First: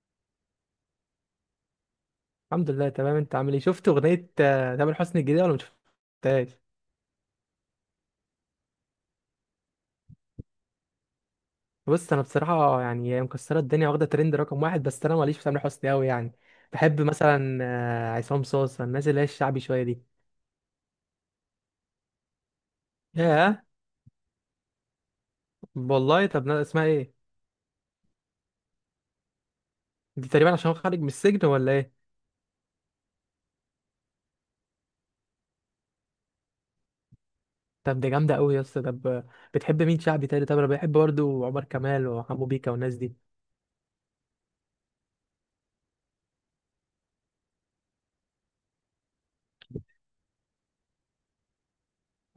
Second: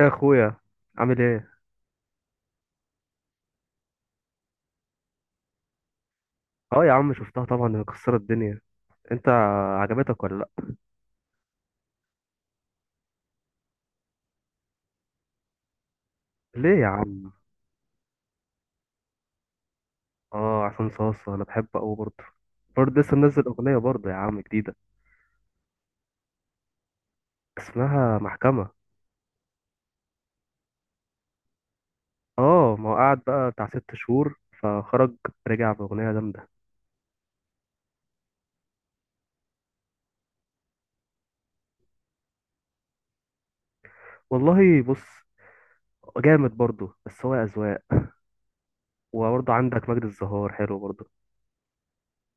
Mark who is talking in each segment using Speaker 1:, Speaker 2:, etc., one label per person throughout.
Speaker 1: ايه يا اخويا، عامل ايه؟
Speaker 2: الحمد لله تمام. انت عامل ايه؟ شفت اغنيه تامر حسني الجديده ولا ما شفتهاش؟
Speaker 1: اه يا عم، شفتها طبعا. هي مكسره الدنيا. انت، عجبتك ولا لا؟
Speaker 2: بص انا بصراحه يعني هي مكسره الدنيا واخده ترند رقم واحد، بس انا ماليش في تامر حسني قوي يعني.
Speaker 1: ليه يا
Speaker 2: بحب
Speaker 1: عم؟
Speaker 2: مثلا عصام صاصا، الناس اللي هي الشعبي شويه دي.
Speaker 1: اه، عصام صاصا انا بحبه قوي برضه. برضه لسه منزل
Speaker 2: ياه.
Speaker 1: اغنيه برضه يا عم جديده.
Speaker 2: والله، طب اسمها ايه؟
Speaker 1: اسمها محكمه.
Speaker 2: دي تقريبا عشان هو خارج من السجن ولا ايه؟
Speaker 1: اه، ما هو قعد بقى بتاع 6 شهور فخرج. رجع باغنيه جامده.
Speaker 2: طب دي جامده قوي يا اسطى. طب بتحب مين شعبي تاني؟ طب انا بحب برضه عمر كمال وحمو بيكا والناس دي.
Speaker 1: والله بص، جامد برضه، بس هو اذواق. وبرضه عندك مجد الزهار حلو برضه.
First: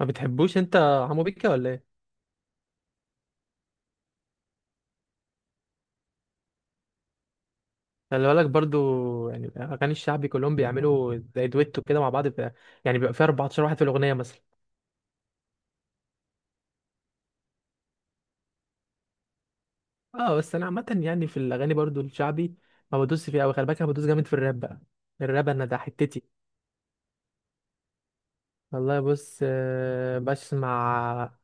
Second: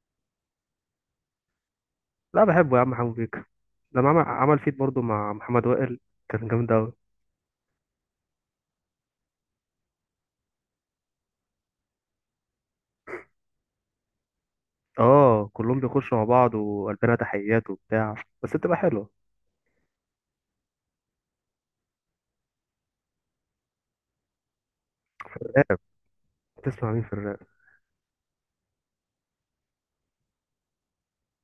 Speaker 2: ما بتحبوش انت حمو بيكا ولا ايه؟
Speaker 1: لا، بحبه يا عم حمو بيك. لما عمل فيت برضه مع محمد وائل كان جامد قوي.
Speaker 2: خلي بالك برضو يعني اغاني الشعبي كلهم بيعملوا زي دويتو كده مع بعض بقى، يعني بيبقى فيها 14 واحد في الاغنيه مثلا.
Speaker 1: اه، كلهم بيخشوا مع بعض وقلبنا تحيات وبتاع، بس بتبقى حلوة.
Speaker 2: اه بس انا عامه يعني في الاغاني برضو الشعبي ما بدوس فيها قوي، خلي بالك انا بدوس جامد في الراب بقى. الراب انا ده
Speaker 1: راب؟
Speaker 2: حتتي.
Speaker 1: بتسمع مين في الراب؟
Speaker 2: والله بص، بسمع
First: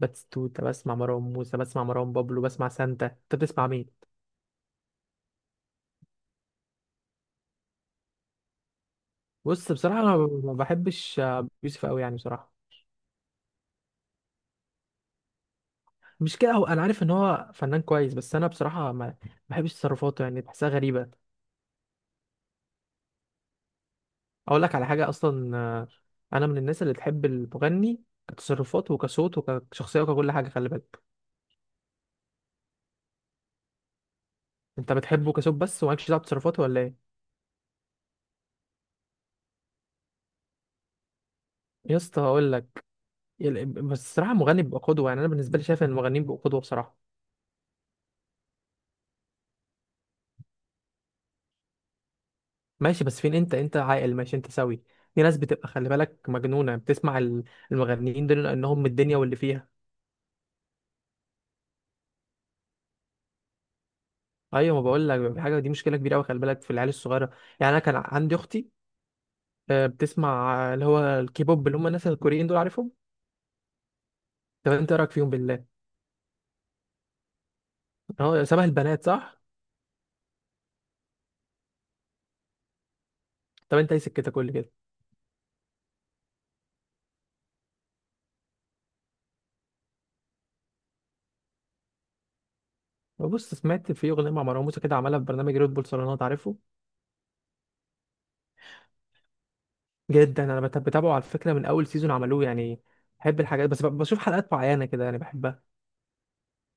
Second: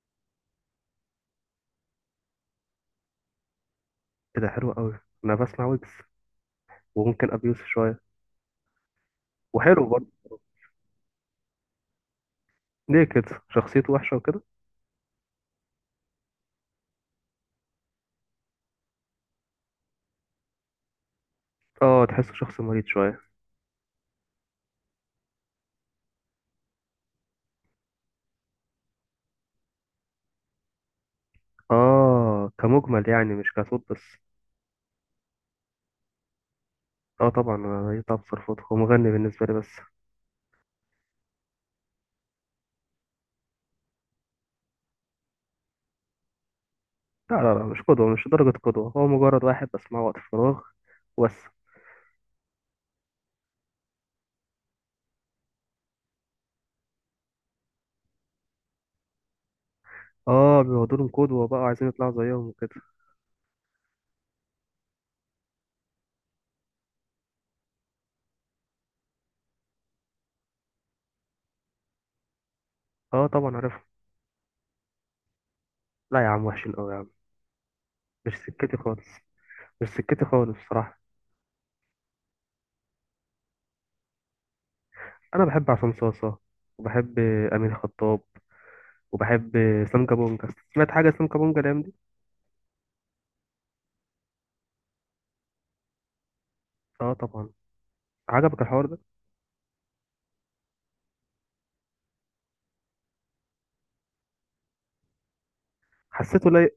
Speaker 2: باتستوتا، بسمع مروان موسى، بسمع مروان بابلو، بسمع سانتا. انت بتسمع مين؟
Speaker 1: ايه ده، حلو قوي. انا بسمع ويجز، وممكن ابي يوسف شوية.
Speaker 2: بص
Speaker 1: وحلو
Speaker 2: بصراحه
Speaker 1: برضه.
Speaker 2: انا ما بحبش يوسف قوي يعني بصراحه.
Speaker 1: ليه كده؟ شخصيته وحشة وكده.
Speaker 2: مش كده، هو انا عارف ان هو فنان كويس، بس انا بصراحه ما بحبش تصرفاته يعني بحسها غريبه.
Speaker 1: اه، تحسه شخص مريض شوية.
Speaker 2: اقول لك على حاجه اصلا، انا من الناس اللي تحب المغني كتصرفاته وكصوت وكشخصيه وككل حاجه، خلي بالك.
Speaker 1: اه، كمجمل يعني، مش كصوت بس.
Speaker 2: انت بتحبه كصوت بس ومالكش دعوه بتصرفاته ولا ايه؟
Speaker 1: اه طبعا، أنا يطلع بصرفته هو مغني بالنسبة لي بس.
Speaker 2: يا اسطى اقول لك، بس الصراحه المغني بيبقى قدوه، يعني انا بالنسبه لي شايف ان المغنيين بيبقوا قدوه بصراحه.
Speaker 1: لا، لا، لا، مش قدوة، مش درجة قدوة. هو مجرد واحد بسمعه وقت الفراغ وبس.
Speaker 2: ماشي، بس فين انت عاقل، ماشي انت سوي. في ناس بتبقى خلي بالك مجنونه، بتسمع المغنيين دول لانهم من الدنيا واللي فيها.
Speaker 1: اه، بيقعدوا لهم قدوة بقى وعايزين يطلعوا زيهم وكده.
Speaker 2: ايوه، ما بقول لك بيبقى في حاجه، دي مشكله كبيره قوي خلي بالك في العيال الصغيره. يعني انا كان عندي اختي بتسمع اللي هو الكيبوب، اللي هم الناس الكوريين دول، عارفهم؟
Speaker 1: اه طبعا، عارفهم.
Speaker 2: طب انت إيه رايك فيهم بالله؟
Speaker 1: لا يا عم، وحشين قوي يا عم. مش
Speaker 2: هو شبه
Speaker 1: سكتي
Speaker 2: البنات
Speaker 1: خالص،
Speaker 2: صح؟
Speaker 1: مش سكتي خالص بصراحة.
Speaker 2: طب انت ايه سكتك كل كده؟
Speaker 1: أنا بحب عصام صاصة، وبحب أمين خطاب، وبحب سام كابونجا. سمعت حاجة سام كابونجا الأيام دي؟
Speaker 2: بص سمعت في اغنيه مع مروان موسى كده، عملها في برنامج ريد بول صالونات، عارفه.
Speaker 1: آه طبعا. عجبك الحوار ده؟
Speaker 2: جدا، انا بتابعه على فكره من اول سيزون عملوه يعني. بحب الحاجات بس بشوف حلقات معينه كده يعني بحبها.
Speaker 1: حسيته لايق.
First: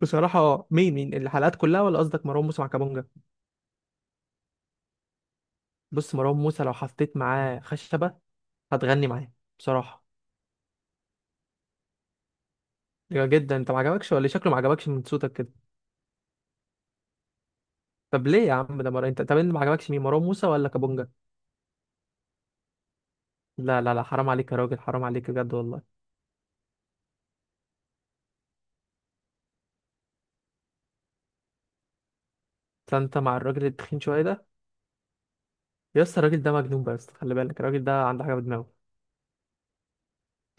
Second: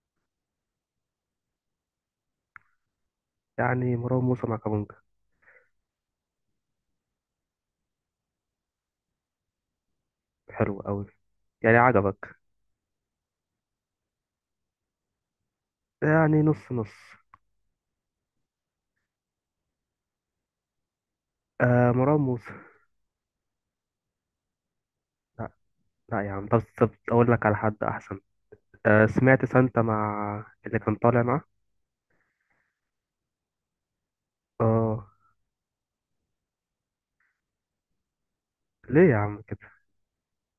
Speaker 2: بصراحه مين الحلقات كلها، ولا قصدك مروان موسى مع كابونجا؟
Speaker 1: يعني مروان موسى مع كابونجا.
Speaker 2: بص مروان موسى لو حطيت معاه خشبه هتغني معاه بصراحه.
Speaker 1: حلو أوي. يعني عجبك.
Speaker 2: جدا. انت ما عجبكش ولا إيه؟ شكله ما عجبكش من صوتك كده.
Speaker 1: يعني نص نص.
Speaker 2: طب ليه يا عم؟ ده انت طب انت ما عجبكش مين، مروان موسى ولا كابونجا؟
Speaker 1: آه، مروان موسى.
Speaker 2: لا، حرام عليك يا راجل، حرام عليك
Speaker 1: لا،
Speaker 2: بجد والله.
Speaker 1: لا يا عم. طب أقول لك على حد أحسن. آه، سمعت سانتا مع اللي كان طالع معاه؟
Speaker 2: فانت مع الراجل التخين شويه ده.
Speaker 1: آه.
Speaker 2: يا اسطى الراجل ده مجنون، بس خلي بالك الراجل ده عنده حاجه في دماغه.
Speaker 1: ليه يا عم كده؟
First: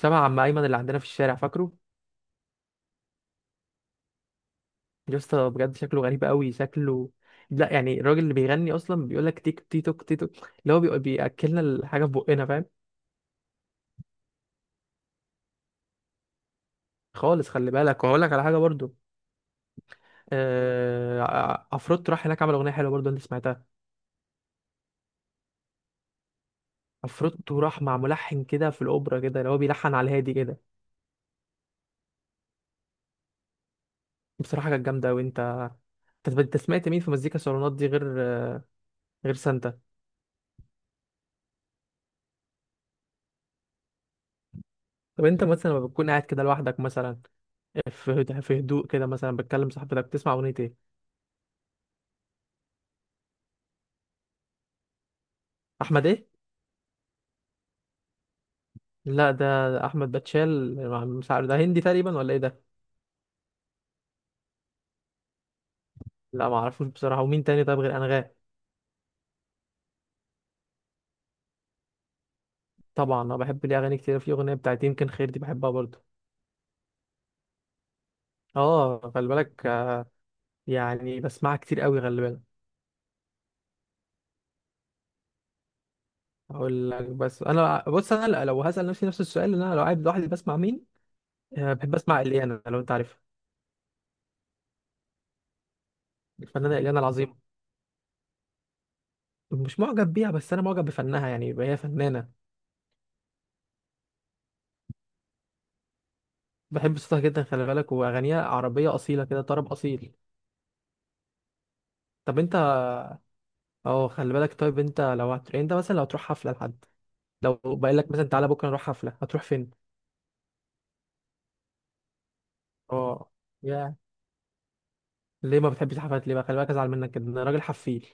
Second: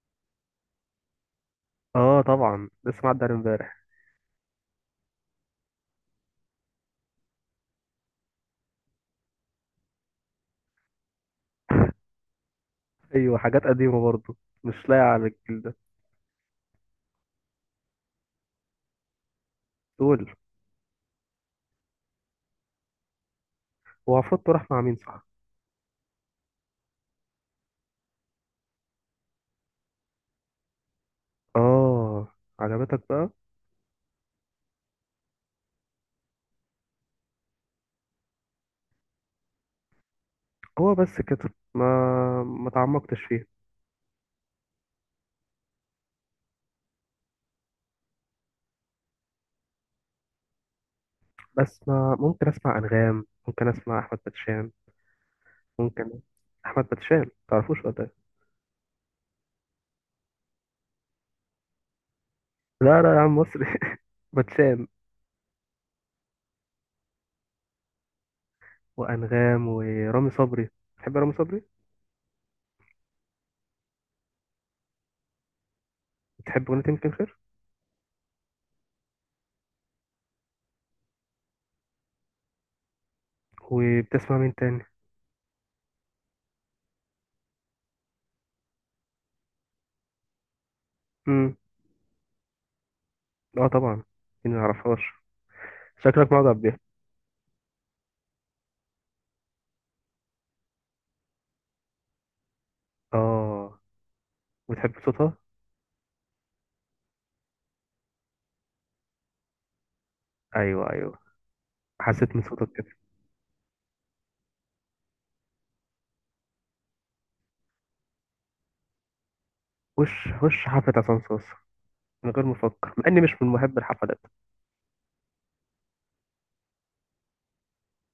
Speaker 2: شبه عم ايمن اللي عندنا في الشارع، فاكره؟
Speaker 1: آه طبعا، لسه معدي عليه امبارح.
Speaker 2: يا اسطى بجد شكله غريب قوي شكله. لا يعني الراجل اللي بيغني اصلا بيقول لك تيك تي توك تي توك، اللي هو بياكلنا الحاجه في بقنا، فاهم.
Speaker 1: أيوه، حاجات قديمة برضه، مش لايقة على الجيل ده.
Speaker 2: خالص خلي بالك. وهقول لك على حاجه برضو،
Speaker 1: قول.
Speaker 2: عفروتو راح هناك عمل اغنيه حلوه برضو، انت سمعتها؟
Speaker 1: هو عفروتو راح مع مين، صح؟
Speaker 2: عفروتو راح مع ملحن كده في الاوبرا كده، اللي هو بيلحن على الهادي كده.
Speaker 1: اه، عجبتك بقى.
Speaker 2: بصراحه كانت جامده. وانت انت أنت سمعت مين في مزيكا صالونات دي غير، غير سانتا؟
Speaker 1: هو بس كده، ما تعمقتش فيه.
Speaker 2: طب انت مثلا لما بتكون قاعد كده لوحدك مثلا، في هدوء كده، مثلا بتكلم صاحبتك، بتسمع اغنية ايه؟
Speaker 1: بس ما، ممكن اسمع انغام، ممكن اسمع احمد باتشان،
Speaker 2: احمد
Speaker 1: ممكن.
Speaker 2: ايه؟
Speaker 1: احمد باتشان، تعرفوش ولا إيه؟
Speaker 2: لا ده، احمد باتشال مش عارف، ده هندي تقريبا ولا ايه ده؟
Speaker 1: لا، لا يا عم، مصري. باتشان.
Speaker 2: لا ما اعرفوش بصراحة. ومين تاني طيب غير انغام؟
Speaker 1: وانغام ورامي صبري. بتحب رامي صبري؟
Speaker 2: طبعا انا بحب ليه اغاني كتير، في اغنية بتاعت يمكن خير، دي بحبها برضه.
Speaker 1: بتحب اغنية يمكن خير.
Speaker 2: اه خلي بالك، يعني بسمعها كتير قوي خلي بالك.
Speaker 1: وبتسمع مين تاني؟
Speaker 2: اقول لك، بس انا بص انا لو هسأل نفسي نفس السؤال، ان انا لو قاعد لوحدي بسمع مين،
Speaker 1: امم.
Speaker 2: بحب اسمع اليانا، لو انت عارفها.
Speaker 1: اه طبعا. مين ما يعرفهاش؟ شكلك معجب
Speaker 2: الفنانة
Speaker 1: بيها.
Speaker 2: اليانا العظيمة. مش معجب بيها، بس انا معجب بفنها يعني، هي فنانة.
Speaker 1: اه، وتحب صوتها.
Speaker 2: بحب صوتها جدا خلي بالك، واغانيها عربيه اصيله كده، طرب اصيل.
Speaker 1: ايوه، ايوه، حسيت
Speaker 2: طب
Speaker 1: من
Speaker 2: انت،
Speaker 1: صوتك كده.
Speaker 2: اه خلي بالك. طيب انت لو يعني انت مثلا لو هتروح حفله لحد، لو بقول لك مثلا تعالى بكره نروح حفله، هتروح فين؟
Speaker 1: وش حفلة عصام صوص، من غير ما افكر، مع اني
Speaker 2: اه،
Speaker 1: مش من محب
Speaker 2: يا،
Speaker 1: الحفلات.
Speaker 2: ليه ما بتحبش الحفلات؟ ليه بقى؟ خلي بالك ازعل منك كده، انا راجل حفيل.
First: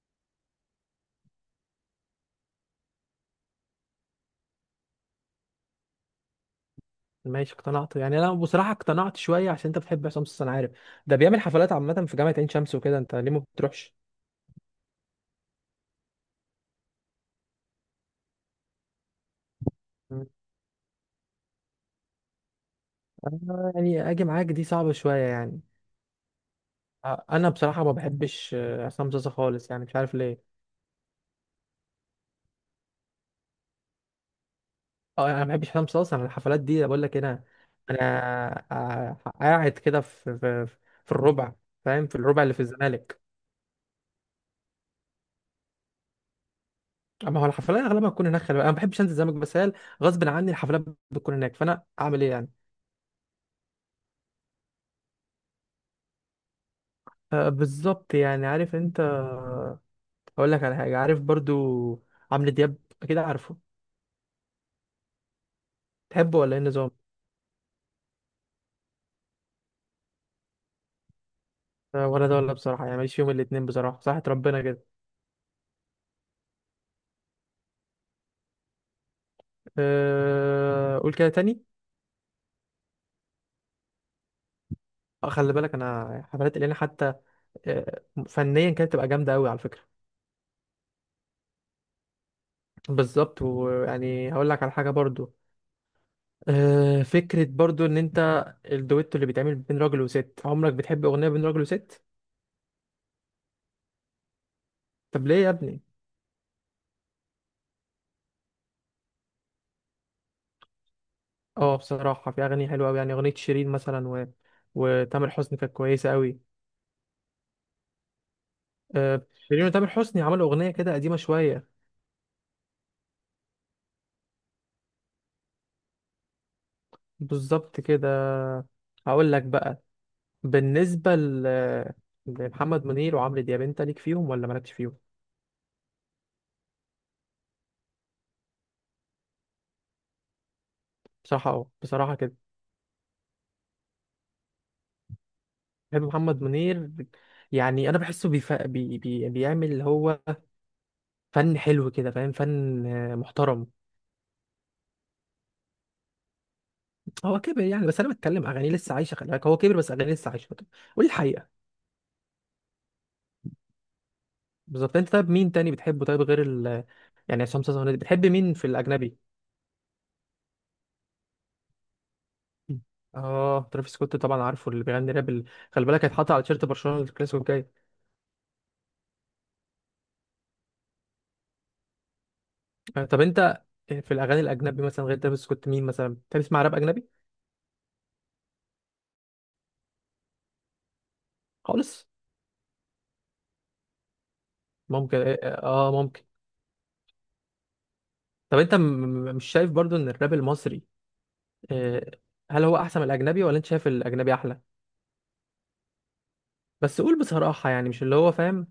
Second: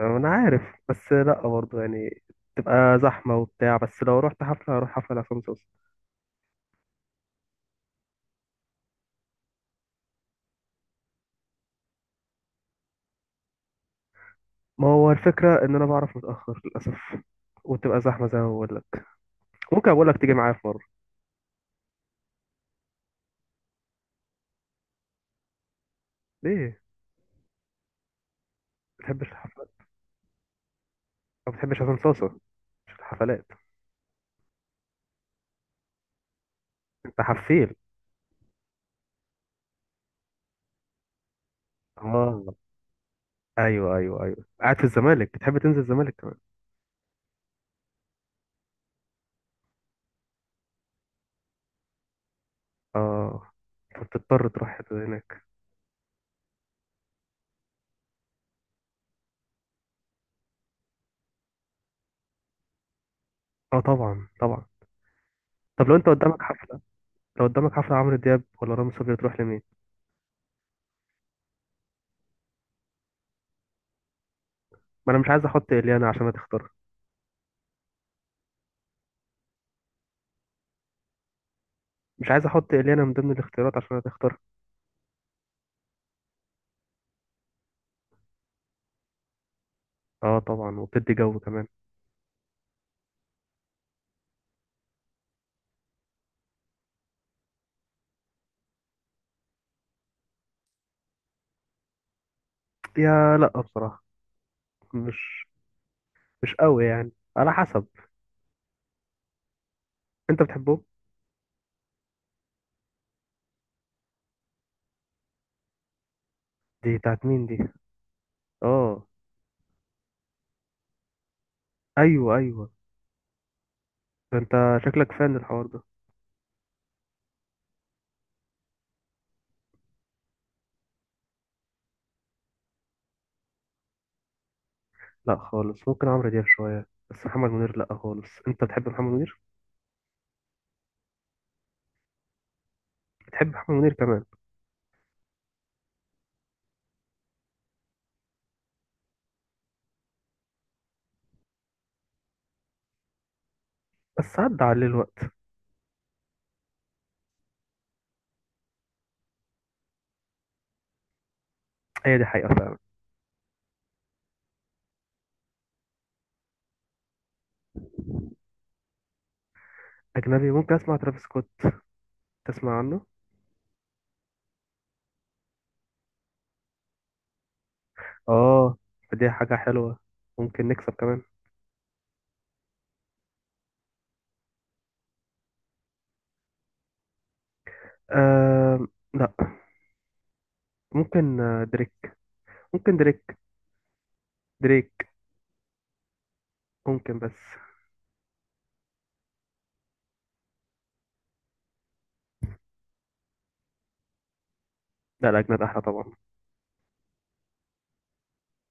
Speaker 1: انا عارف. بس لا برضه يعني، تبقى زحمه وبتاع، بس لو رحت حفله هروح حفله لعصام صوصه.
Speaker 2: ماشي، اقتنعت يعني انا بصراحه اقتنعت شويه، عشان انت بتحب عصام صاصا انا عارف. ده بيعمل حفلات عامه في جامعه عين شمس وكده، انت ليه ما بتروحش؟
Speaker 1: ما هو الفكره ان انا بعرف متاخر للاسف. وتبقى زحمه زي ما بقول لك. ممكن اقول لك
Speaker 2: مم.
Speaker 1: تيجي معايا في مره.
Speaker 2: أنا يعني اجي معاك دي صعبه شويه يعني.
Speaker 1: ليه
Speaker 2: انا بصراحه ما بحبش
Speaker 1: ما
Speaker 2: عصام
Speaker 1: بتحبش
Speaker 2: صاصا
Speaker 1: الحفلات؟
Speaker 2: خالص يعني، مش عارف ليه.
Speaker 1: ما بتحبش عصام صوصه، مش الحفلات.
Speaker 2: اه انا ما بحبش حسام صاصا. انا الحفلات دي بقول لك
Speaker 1: انت
Speaker 2: إيه، انا،
Speaker 1: حفيل.
Speaker 2: انا قاعد كده في في الربع، فاهم، في الربع اللي
Speaker 1: اه،
Speaker 2: في الزمالك.
Speaker 1: ايوه، ايوه، ايوه، قاعد في الزمالك. بتحب تنزل الزمالك كمان.
Speaker 2: اما هو الحفلات اغلبها بتكون هناك خلي بالك. انا ما بحبش انزل الزمالك، بس هي غصب عني الحفلات بتكون هناك، فانا اعمل ايه يعني.
Speaker 1: اه، فبتضطر تروح هناك.
Speaker 2: آه بالظبط يعني. عارف انت، اقول لك على حاجه، عارف برضو عمرو دياب، اكيد عارفه.
Speaker 1: اه طبعا، طبعا. طب
Speaker 2: تحبه ولا ايه النظام؟
Speaker 1: لو قدامك حفله عمرو دياب ولا رامي صبري تروح لمين؟
Speaker 2: آه ولا ده ولا، بصراحه يعني ماليش فيهم الاتنين بصراحه، صحة ربنا كده.
Speaker 1: ما انا مش عايز احط اليانا عشان هتختارها.
Speaker 2: آه قول كده تاني.
Speaker 1: مش عايز احط اليانا من ضمن الاختيارات عشان هتختارها.
Speaker 2: خلي بالك انا حفلات الينا حتى فنيا كانت تبقى جامده قوي على فكره.
Speaker 1: اه طبعا، وبتدي جو كمان.
Speaker 2: بالظبط. ويعني هقول لك على حاجه برضو، فكره برضو ان انت، الدويتو اللي بيتعمل بين راجل وست، عمرك بتحب اغنيه بين راجل وست؟
Speaker 1: يا لا بصراحه،
Speaker 2: طب ليه
Speaker 1: مش
Speaker 2: يا ابني؟
Speaker 1: مش قوي يعني، على حسب. انت بتحبهم؟
Speaker 2: اه بصراحه في اغاني حلوه قوي يعني، اغنيه شيرين مثلا و... وتامر حسني كانت كويسه قوي.
Speaker 1: دي بتاعت مين دي؟ اه،
Speaker 2: شيرين وتامر حسني عملوا اغنيه كده قديمه شويه.
Speaker 1: ايوه، ايوه. ده انت شكلك فان الحوار ده.
Speaker 2: بالظبط كده. هقول لك بقى، بالنسبه لمحمد منير وعمرو دياب، انت ليك فيهم ولا مالكش فيهم؟
Speaker 1: لا خالص، ممكن عمرو دياب شويه، بس محمد منير لا خالص. انت بتحب محمد منير؟
Speaker 2: بصراحه اه، بصراحه كده
Speaker 1: بتحب محمد منير كمان.
Speaker 2: بحب محمد منير. يعني انا بحسه بيعمل اللي هو فن حلو كده، فاهم، فن محترم.
Speaker 1: بس عدى عليه الوقت.
Speaker 2: هو كبر يعني، بس انا بتكلم اغانيه لسه عايشه خلي بالك. هو كبر بس اغانيه لسه عايشه، قول الحقيقه.
Speaker 1: هي دي حقيقه فعلا.
Speaker 2: بالظبط. انت طيب مين تاني بتحبه طيب غير يعني عصام صاصا والناس دي؟ بتحب مين في الاجنبي؟
Speaker 1: اجنبي ممكن اسمع ترافيس سكوت. تسمع عنه؟
Speaker 2: اه ترافيس سكوت طبعا عارفه، اللي بيغني راب خلي بالك هيتحط على تيشيرت برشلونه الكلاسيكو الجاي.
Speaker 1: اه، فدي حاجه حلوه، ممكن نكسب كمان.
Speaker 2: طب انت في الاغاني الاجنبي مثلا غير ترافيس سكوت، مين مثلا بتحب تسمع راب اجنبي؟
Speaker 1: آه، لا، ممكن دريك.
Speaker 2: خالص.
Speaker 1: ممكن دريك، دريك
Speaker 2: ممكن اه، ممكن.
Speaker 1: ممكن بس.
Speaker 2: طب انت مش شايف برضو ان الراب المصري آه، هل هو احسن من الاجنبي، ولا انت شايف الاجنبي احلى؟
Speaker 1: لا، الأجناد أحلى طبعا.
Speaker 2: بس قول بصراحة يعني مش اللي هو، فاهم.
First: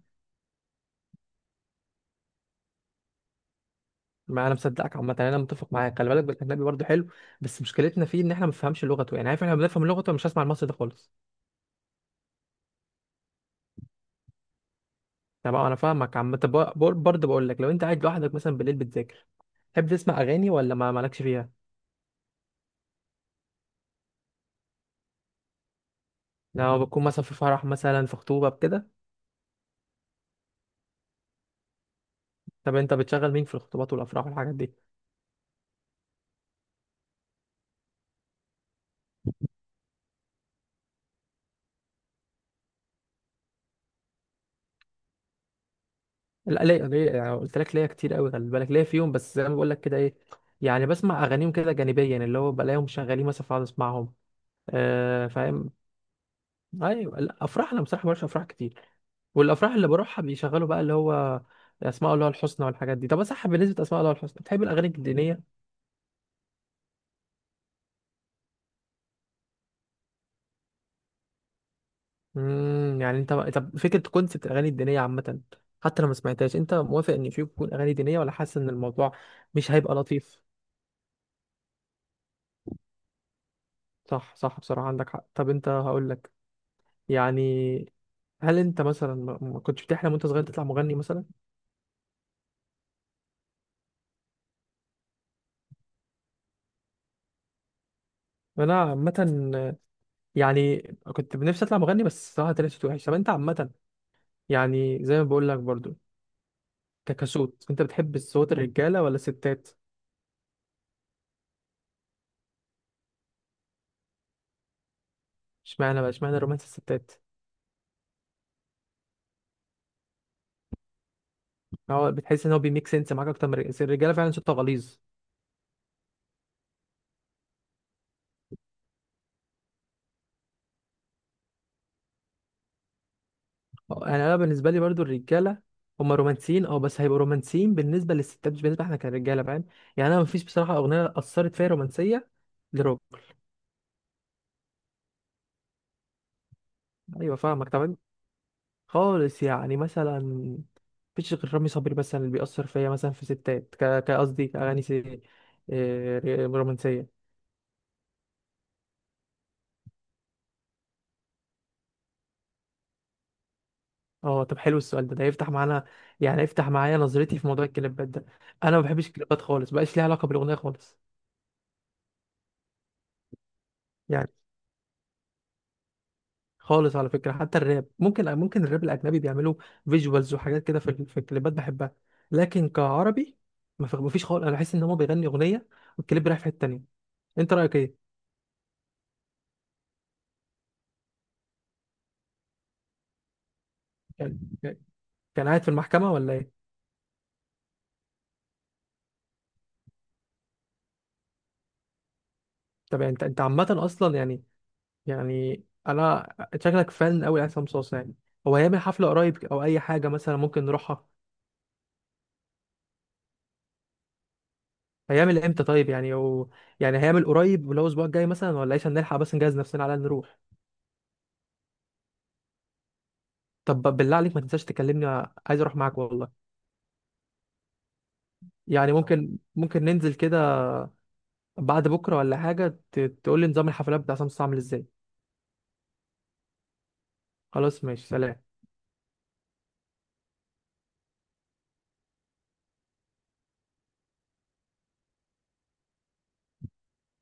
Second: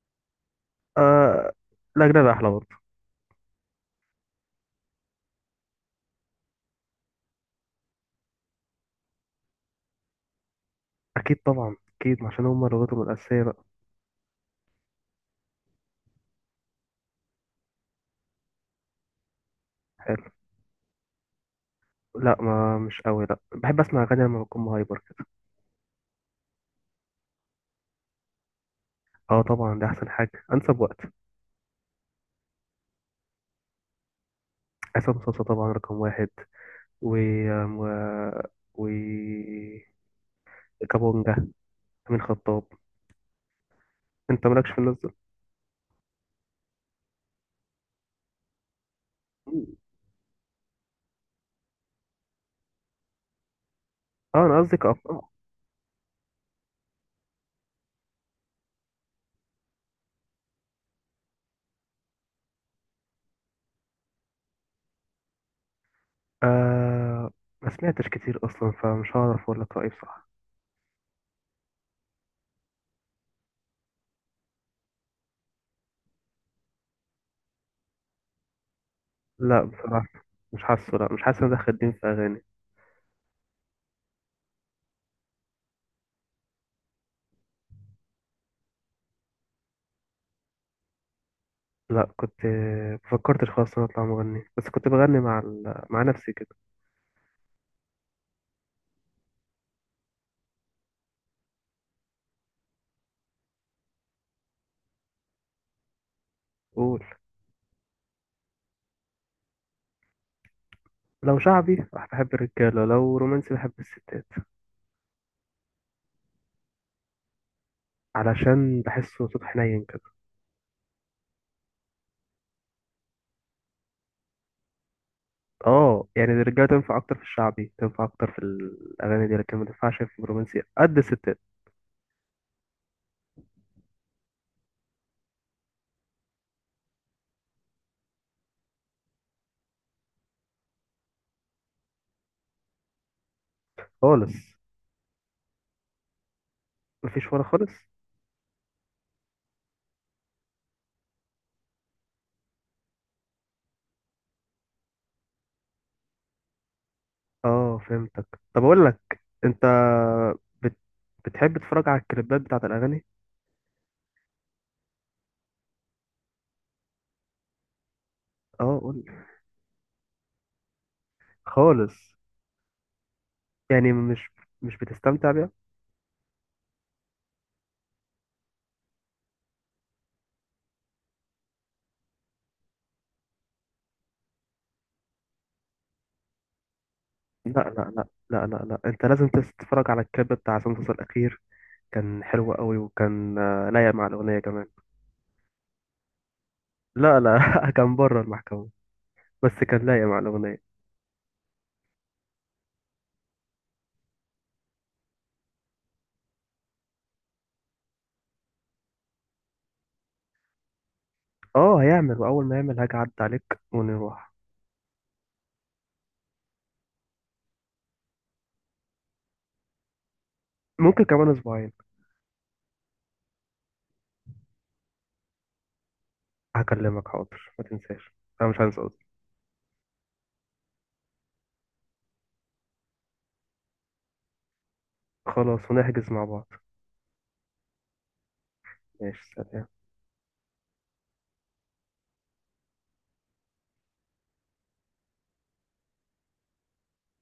Speaker 1: آه، الأجناد أحلى برضه.
Speaker 2: ما انا مصدقك عامة يعني، انا متفق معاك خلي بالك، بالاجنبي برضو حلو، بس مشكلتنا فيه ان احنا ما بنفهمش لغته يعني، عارف، احنا بنفهم لغته، مش هسمع المصري ده خالص.
Speaker 1: أكيد طبعا، أكيد عشان هما لغتهم الأساسية بقى.
Speaker 2: طب انا فاهمك عم. طب برضه بقول لك لو انت قاعد لوحدك مثلا بالليل بتذاكر، تحب تسمع
Speaker 1: حلو.
Speaker 2: اغاني ولا ما مالكش فيها؟
Speaker 1: لا، ما مش قوي. لا، بحب أسمع أغاني لما بكون مهايبر كده.
Speaker 2: لو بتكون مثلا في فرح، مثلا في خطوبة بكده.
Speaker 1: أه طبعا، ده أحسن حاجة، أنسب وقت.
Speaker 2: طب انت بتشغل مين في الخطوبات والافراح والحاجات دي؟
Speaker 1: عصام صاصا طبعا رقم واحد، و آم، و, و كابونجا أمين خطاب. أنت مالكش في الناس دول؟
Speaker 2: لا ليا يعني قلت لك ليا كتير قوي خلي بالك، ليا فيهم، بس زي ما بقول لك كده ايه، يعني بسمع اغانيهم كده جانبيا، اللي هو بلاقيهم شغالين مثلا فاقعد اسمعهم.
Speaker 1: أه، أنا قصدي كأبطال.
Speaker 2: آه فاهم. ايوه، لا، افراح انا بصراحه مبروحش افراح كتير، والافراح اللي بروحها بيشغلوا بقى اللي هو اسماء الله الحسنى والحاجات دي. طب صح، بالنسبه لاسماء الله الحسنى بتحب الاغاني الدينيه؟
Speaker 1: آه، ما سمعتش كتير أصلا، فمش هعرف أقول لك رأيي بصراحة.
Speaker 2: يعني انت طب فكره كونسبت الاغاني الدينيه عامه، حتى لو ما سمعتهاش، انت موافق ان في يكون اغاني دينيه، ولا حاسس ان الموضوع
Speaker 1: لا
Speaker 2: مش هيبقى
Speaker 1: بصراحة،
Speaker 2: لطيف؟
Speaker 1: مش حاسه لا مش حاسس إن أنا دخل دين في أغاني.
Speaker 2: صح صح، بصراحه عندك حق. طب انت هقول لك يعني، هل انت مثلا ما كنتش بتحلم وانت صغير تطلع مغني مثلا؟
Speaker 1: لا، كنت مفكرتش خالص إن أنا أطلع مغني. بس كنت بغني مع نفسي كده.
Speaker 2: انا عامه يعني كنت نفسي اطلع مغني، بس صراحه طلعت صوتي وحش. طب انت عامه يعني زي ما بقول لك برضو،
Speaker 1: قول.
Speaker 2: كصوت انت بتحب صوت الرجاله ولا الستات؟
Speaker 1: لو شعبي بحب الرجالة، لو رومانسي بحب الستات.
Speaker 2: اشمعنى بقى اشمعنى رومانس الستات؟
Speaker 1: علشان بحسه صوت حنين كده.
Speaker 2: هو بتحس ان هو بيميك سنس معاك اكتر من الرجاله، فعلا صوتها غليظ.
Speaker 1: اه يعني، الرجالة تنفع أكتر في الشعبي، تنفع أكتر في الأغاني دي، لكن ما تنفعش في الرومانسي قد الستات.
Speaker 2: اه، يعني انا بالنسبه لي برضو الرجاله هم رومانسيين، اه بس هيبقوا رومانسيين بالنسبه للستات، مش بالنسبه احنا كرجاله فاهم. يعني انا مفيش بصراحه اغنيه اثرت فيا رومانسيه، لروب.
Speaker 1: خالص. مفيش
Speaker 2: ايوه
Speaker 1: ولا
Speaker 2: فاهمك.
Speaker 1: خالص.
Speaker 2: طب خالص يعني مثلا مفيش غير رامي صبري مثلا اللي بيأثر فيا مثلا في ستات، كقصدي كأغاني آه، رومانسية.
Speaker 1: اه فهمتك. طب أقول لك. أنت بت... بتحب تتفرج على الكليبات بتاعت الأغاني؟
Speaker 2: اه طب حلو السؤال ده، ده يفتح معانا يعني يفتح معايا نظرتي في موضوع الكليبات ده. انا
Speaker 1: اه
Speaker 2: ما
Speaker 1: قول
Speaker 2: بحبش
Speaker 1: لي.
Speaker 2: الكليبات خالص، بقاش ليها علاقة بالأغنية خالص
Speaker 1: خالص. يعني مش
Speaker 2: يعني.
Speaker 1: مش بتستمتع بيها؟
Speaker 2: خالص، على فكرة حتى الراب، ممكن ممكن الراب الأجنبي بيعملوا فيجوالز وحاجات كده في الكليبات بحبها، لكن كعربي ما في- مفيش خالص، انا بحس ان هو بيغني أغنية والكليب رايح في حتة تانية.
Speaker 1: لا،
Speaker 2: انت رأيك
Speaker 1: لا، لا،
Speaker 2: ايه؟
Speaker 1: لا، لا، لا، انت لازم تتفرج على الكليب بتاع سانتوس الاخير. كان حلو قوي، وكان لايق مع الاغنيه
Speaker 2: كان،
Speaker 1: كمان.
Speaker 2: كان قاعد في المحكمة ولا ايه؟
Speaker 1: لا، لا كان بره المحكمه. بس كان لايق مع الاغنيه.
Speaker 2: طب يعني انت، انت عامة اصلا يعني يعني انا شكلك فن قوي لعصام صوصة يعني. هو هيعمل حفلة قريب او اي حاجة مثلا ممكن نروحها؟
Speaker 1: اه، هيعمل. واول ما يعمل هاجي اعدي عليك ونروح.
Speaker 2: هيعمل امتى طيب يعني هو يعني هيعمل قريب اللي هو الاسبوع الجاي مثلا ولا ايش، هنلحق بس نجهز نفسنا على الأقل نروح.
Speaker 1: ممكن كمان اسبوعين.
Speaker 2: طب بالله عليك ما تنساش تكلمني، عايز اروح معاك والله.
Speaker 1: هكلمك حاضر، ما تنساش. انا مش هنسى
Speaker 2: يعني
Speaker 1: قصدي.
Speaker 2: ممكن ننزل كده بعد بكرة ولا حاجة، تقول لي نظام الحفلات بتاع عصام صوصة عامل ازاي.
Speaker 1: خلاص، ونحجز مع بعض.
Speaker 2: خلاص ماشي سلام.
Speaker 1: ماشي، سلام.